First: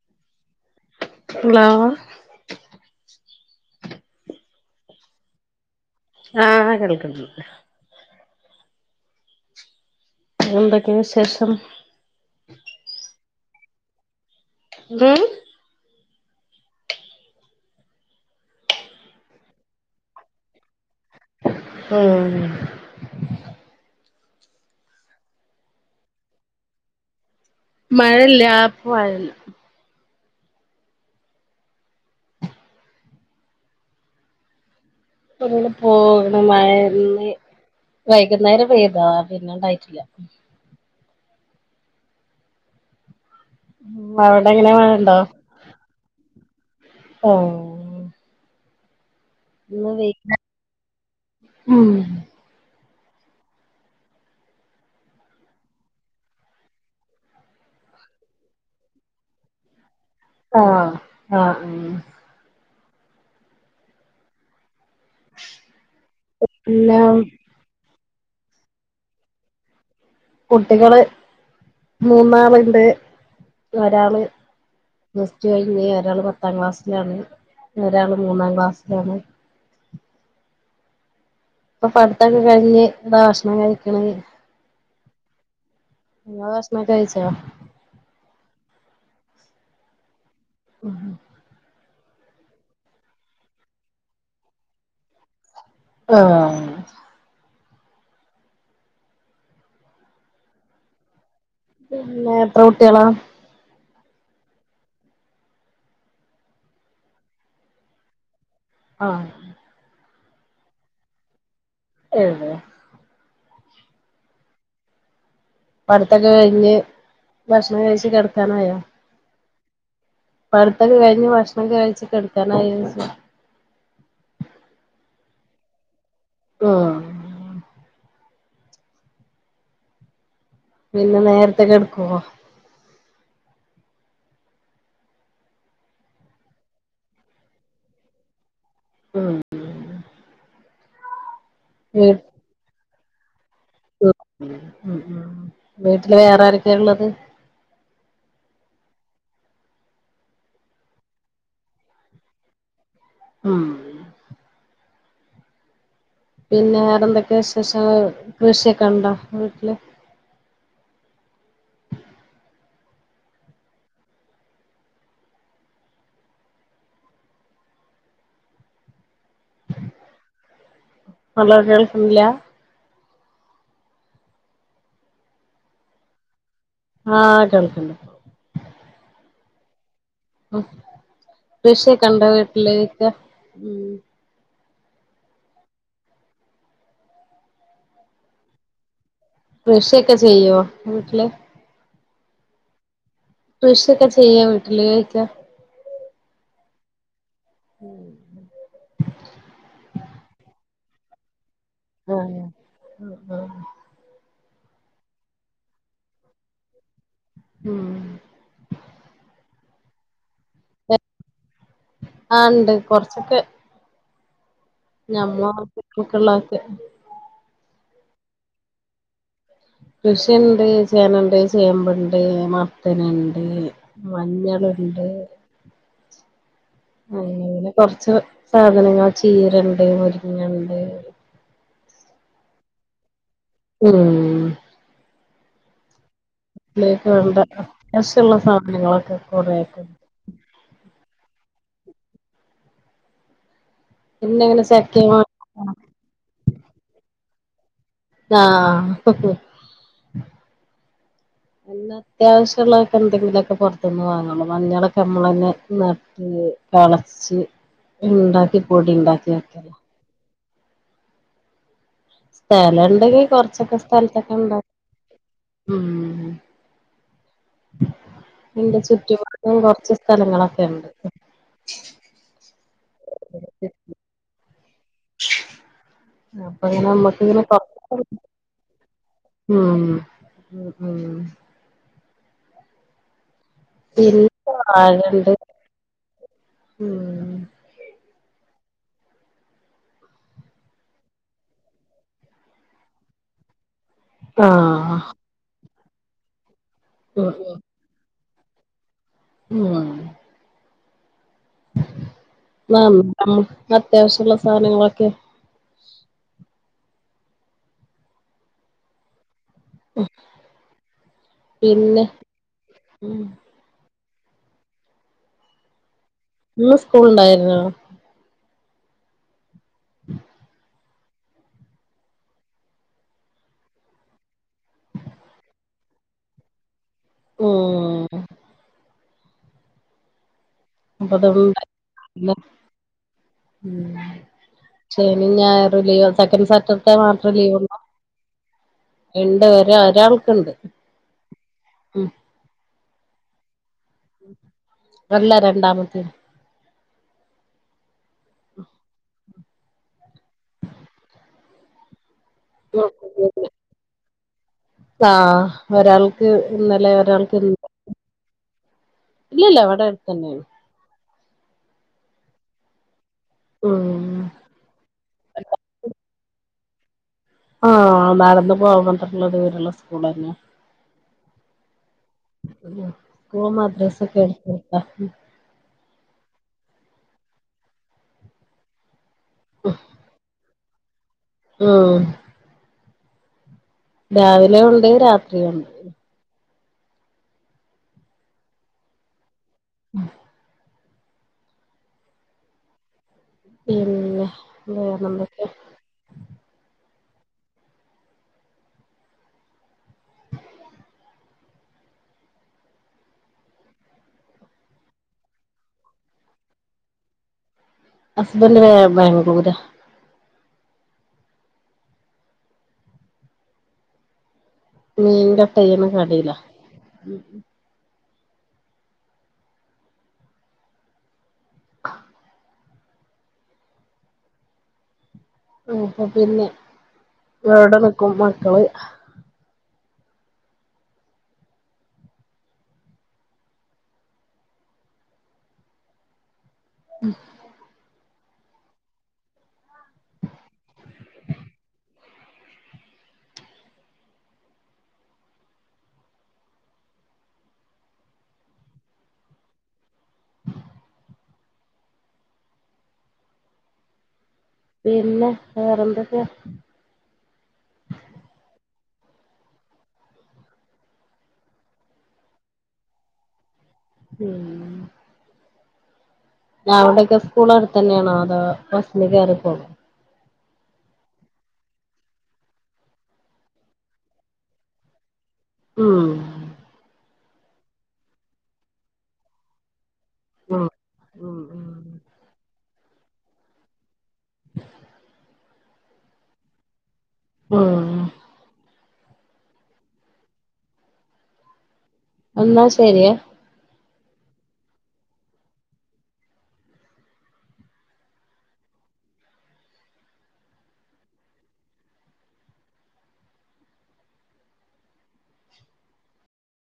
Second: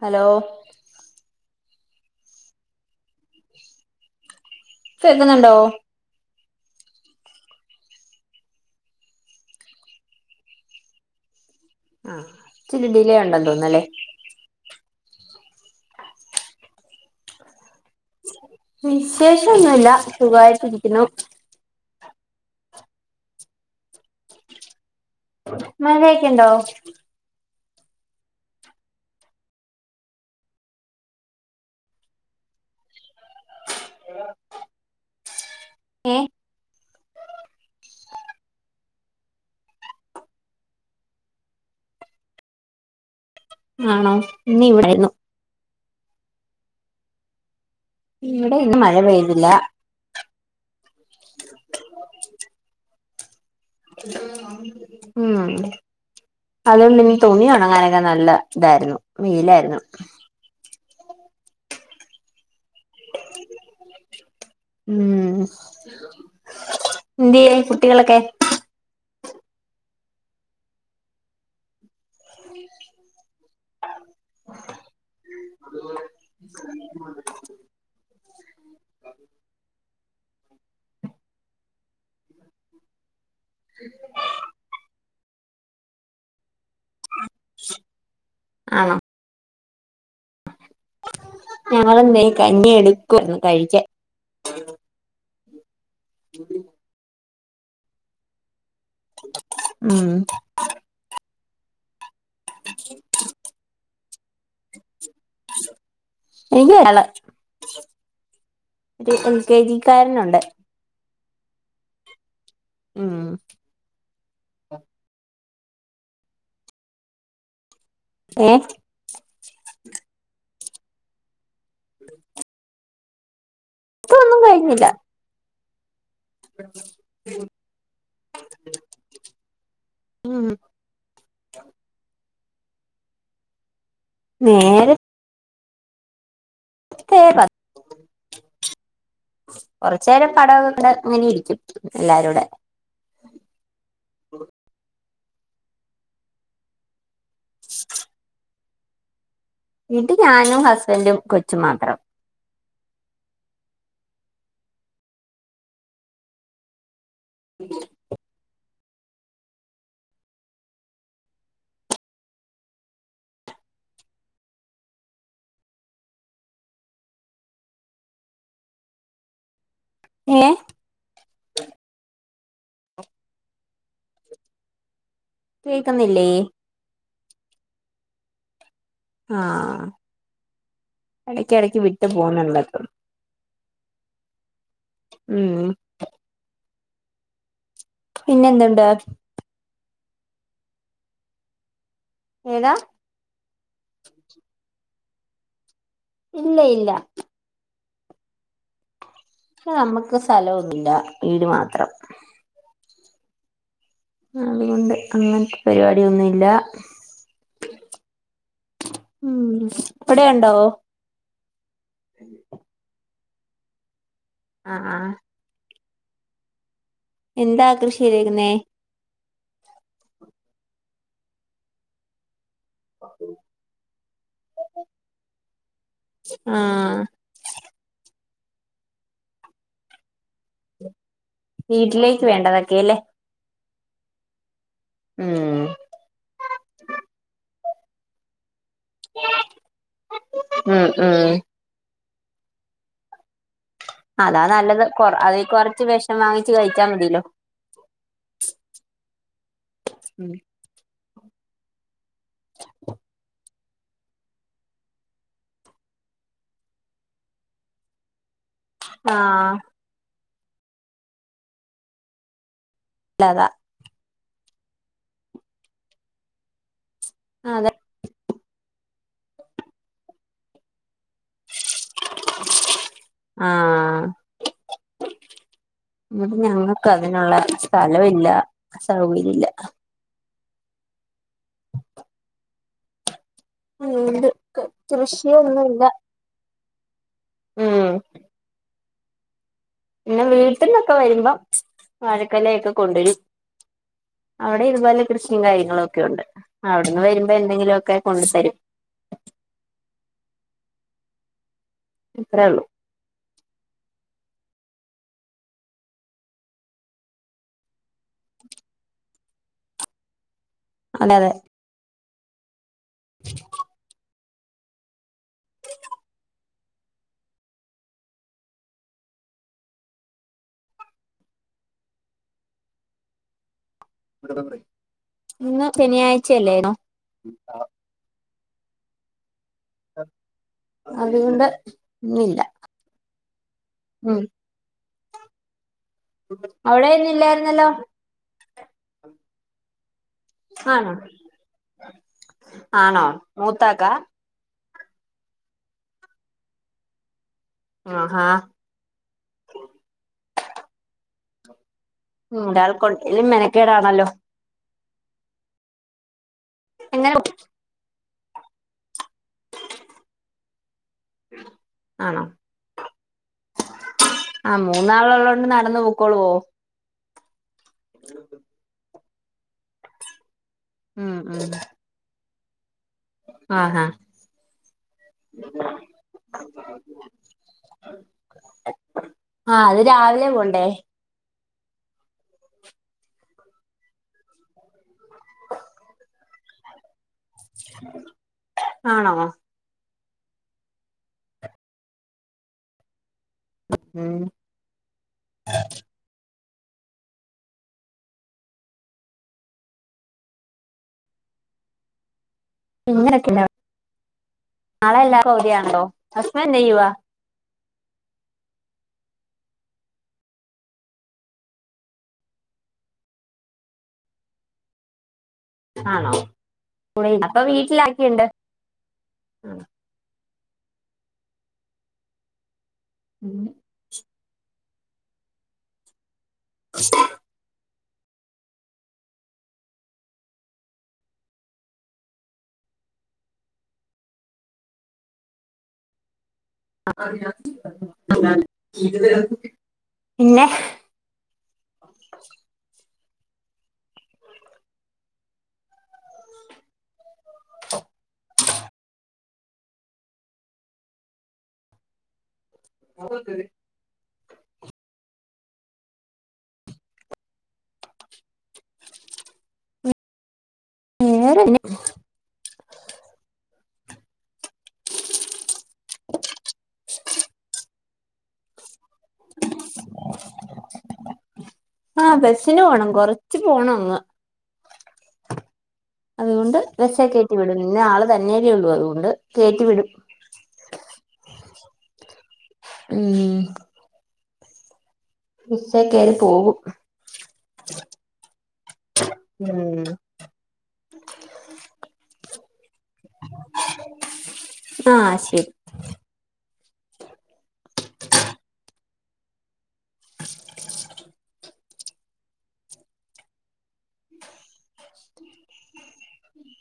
Hello hello കേക്കുന്നുണ്ടോ അ കേൾക്കാം എന്തൊക്കെ ണ് ശേഷം അ ഇച് ലിഡെണ്ടന്ന് തോന്നുന്നുലെ ഉം വിശേഷ ഒന്നുല്ല സുഖായിട്ട്രിക്കുന്നു ഉം മഴയ്ക്കൊണ്ടോ മഴയില്ലാ ഇപ്പ മഴയില്ല ഇപ്പങ്ങനെ ഏഹ് പോണു മഴയി വൈകുന്നേരം പെയ്ത പിന്നെ ഉണ്ടായിട്ടില്ല ആണോ അവിടെ ഇന്ന് ങ്ങനെ ഇവിടായിരുന്നു മഴയുണ്ടോ അ ഇവിടെ ഇന്ന് മഴപെയ്ത് ഇന്ന് വെയ്ലായിരുന്ന് അം ഉം അതുണ്ട്ന്ന് തുണി ഉണങ്ങാനൊക്കെ നല്ല ഇതായിരുന്നു വെയിലായിരുന്നു ഹലോ അ ഊം പിന്നെ എന്ത്യേ കുട്ടികളൊ ക്കെ കുട്ടികള് മൂന്നാള് ണ്ട് ഒരാള് പ്ലസ്റ്റു കഴിഞ്ഞ് ഒരാള് പത്താം ക്ലാസിലാണ് ഒരാള് മൂന്നാം ക്ലാസിലാണ് ഇപ്പൊ പഠിത്തൊക്കെ കഴിഞ്ഞ് [unintelligible] ക്ഷണം കഴിക്ക്ണത് ഇങ്ങള് ഭക്ഷ് ണക്കെ കഴിച്ചോ ആണോ ഉം ഞങ്ങളിന്തേയ് കഞ്ഞി എടുക്കുവായിരുന്നു കഴിക്കാൻ ആ ഉം പിന്നെ എത്ര കുട്ടിയേളാ? ഇൻക്ക് ഒരാള് ഒരു ആഹ് എൽ കെ ജിക്കാരനു ണ്ട് ഏ ഉം പഠിത്തക്കെ കഴിഞ് ബ ക്ഷണം കഴിച്ച് ഏഹ് കിടക്കാനായോ? പഠിത്തക്കെ കഴിഞ്ഞ് ഭ ക്ഷണം കഴിച്ച് കിടക്കാനായോ ചോയ്ച്ച ഇപ്പ ഒന്നും കഴിഞ്ഞില്ല. ആഹ് ഉം പിന്നെ നേരത്തെ കിടക്കോ നേര ത്തേ പ ഉം കൊറച്ചേരം പട ഒക്കെ കണ്ട് ഇങ്ങനെ ഇരിക്കും. വീ എല്ലാരൂടെ ഉം വീട്ടില് വേറാരെക്കെ ഇള്ളത് വീട്ടി ഞാനും, ഹസ്ബൻഡും, കൊച്ചും മാത്രം. ഉം പിന്നെ വേറെന്തൊ വിശേഷങ്ങൾ വിശേ കണ്ടം വീട്ടിലെ ഏ [unintelligible] കേൾക്കൂല കേൾക്കുന്നില്ലേ? ആ കേൾക്കുണ്ടിപ്പം. ആ കൃഷിയെക്കെയുണ്ടോ പോകുന്നുണ്ട് വീട്ടിലെക്കെ? ഉം പിന്നെഎന്തുണ്ട്? കൃഷിയൊക്കെ ചെയ്യുവോ വീട്ടില്? ഏതാ? കൃഷിയൊക്കെ ചെയ്യും വീ ഇല്ല ഇല്ല. ഹ നമ്മുക്ക് സ്ഥലോന്നുല്ല വീട് മാത്ര [unintelligible] ആ ഹാ അതുകൊണ്ട് അങ്ങനത്തെ പരുപാടിയൊന്നുയില്ല ഉം ഊം ഇവിടെഒണ്ടോ ആ ഒണ്ട് കൊറച്ചൊക്കെ ആഹ് നമ്മള് [unintelligible] എന്താ [unintelligible] ശരിയാകുന്നെ കൃഷിണ്ട്, ചേനാണ്ട്, ചെമ്പുണ്ട്, മ ത്തനുണ്ട്, മഞ്ഞളുണ്ട് [inaudible] ആ പിന്നെ കൊറച്ച് സാധനങ്ങള് ചീരണ്ട് മുരിങ്ങണ്ട് വീട്ടിലേക്ക് വേണ്ടതൊക്കെ അല്ലേ ഉം ഊം വീട്ടിലേക്ക് വേണ്ട [unintelligible] [unintelligible] ആ ആ പിന്നെ അതാ ഇങ്ങനെ നല്ലത് കൊ ചക്കയും അത് ആ കൊറച്ച് വിഷം വാങ്ങിച്ച് കഴിച്ചാ മതിയല്ലോ ആഹ് ഉം അല്ല അത്യാവശ്യള്ള എന്തെങ്കിലൊക്കെ പൊറത്തുന്ന് വാങ്ങുള്ളു മഞ്ഞളൊക്കെ നമ്മളന്നെ നട്ട് കളച്ച് ഉണ്ടാക്കി പൊടിണ്ടാക്കാ നല്ലതാ സ്ഥലുണ്ടെങ്കി കൊറച്ചൊക്കെ സ്ഥലത്തൊക്കെ എന്താ. ഉം അതെ എന്റെ ചി ചുറ്റുപാടും കുറച്ച് സ്ഥലങ്ങളൊക്കെ ഉണ്ട് ആഹ് ആ അപ്പൊ ഇങ്ങനെ ഞങ്ങൾക്ക് നമ്മക്ക് അതിനുള്ള ഇങ്ങനെ കൊറച്ച് സ്ഥലമില്ല സൗകര്യ ഇല്ല ഉം ഉം ഉം ഇത് പിന്നെ വാഴണ്ട് കൃഷിയൊന്നുയില്ല ഉം [inaudible] പിന്നെ വീട്ടിൽന്നൊക്കെ വരുമ്പോം വാഴക്കൊലൊക്കെ കൊണ്ടുവരും അവിടെ ആഹ് ഇതുപോലെ കൃഷിയും കാര്യങ്ങളും ഒക്കെ ക്കെണ്ട്. അവിടുന്നു വരുമ്പം എന്തെങ്കിലുഒക്കെ കൊണ്ടുത്തരും. ഉം അത്രേ ഉള്ളൂ നമുക്ക് അത്യാവശ്യമുള്ളത്. സാനങ്ങളൊക്കെ? ഉം അതെ അതെ പിന്നെ ഉം ഇന്ന് സ്കൂളുണ്ടായിരുന്നോ ഇന്ന് ശനിയാഴ്ച്ചയല്ലെനു. [unintelligible] ഉം [unintelligible] അതുകൊണ്ട് ഇവിടുണ്ട് ഇന്ന് ഇന്നില്ല ഉം ശനീം ഞായറും ലീവ സെക്കന്റ് അവിടെ സാറ്റർഡേ മാത്രേ ഇന്നില്ലായിരുന്നല്ലോ ലീവൊള്ളൂ. ഇണ്ടോരു ഒരാൾ ആണോ ആണോ ത്താക്കാ? ഇതല്ല രണ്ടാമത്തേത്. ആ ആ ഒരാളൊക്കൊണ്ടേലും മെനക്കേടാണല്ലോ. ആ ഒരാള് ക് എങ്ങനെ ഇന്നലെയൊരാൾക് നീയല്ലെവിടെടുത്തന്നേണ്. ആണോ? ഉം ആ മൂന്നാളൊള്ളോണ്ട് നടന്നുപോം. ക്കോളുവോ? ആ നടന്നുപോവും. മറ്റുള്ളതുപോലെയുള്ള സ്കൂളല്ല. ആ ആ പോവുമ്പാ ഡ്രസ്സൊക്കെടുത്തുവെക്ക. ആ അതു രാവിലെ പോണ്ടേ? ഉം രാവിലേ ഒണ്ട് രാത്രീ ഒണ്ട്. ആണോ? [inaudible] ഉം പിന്നെ വേറെന്തക്കെ? [unintelligible] നാളെ എല്ലാർക്കും അവധി ആണല്ലോ ഹസ്ബൻഡ് എന്ത് ചെയ്യുവാ ഹസ്ബൻഡ് ബാംഗ്ലൂരാ [inaudible] [unintelligible] കടയില ലാരൊക്കെയുണ്ട് [inaudible] [unintelligible] പിന്നെ [unintelligible] മക്കള് [unintelligible] [unintelligible] പിന്നെ [unintelligible] [unintelligible] പിന്നെ വേറെന്തക്കയാ വേറെ [unintelligible] അവിടൊക്കെ സ്കൂളട്ത്തന്നെ ആണോ അതോ ബസ്ന് കേറി പോണോ? ആഹ് ബസ് ന് പോണം കൊറച്ച് പോണങ്ങു ഉം അതുകൊണ്ട് ബസെ കെ റ്റി വിടും. ഇന്ന് ആള് തന്നെയല്ലേ ഒള്ളു അതുകൊണ്ട് കേറ്റിവിടും ആഹ് ഉം ഉം ഉം ബസേ കേറി പോകും ആഹ് ഉം [unintelligible] ശെരിയെ ആഹ് ശെരി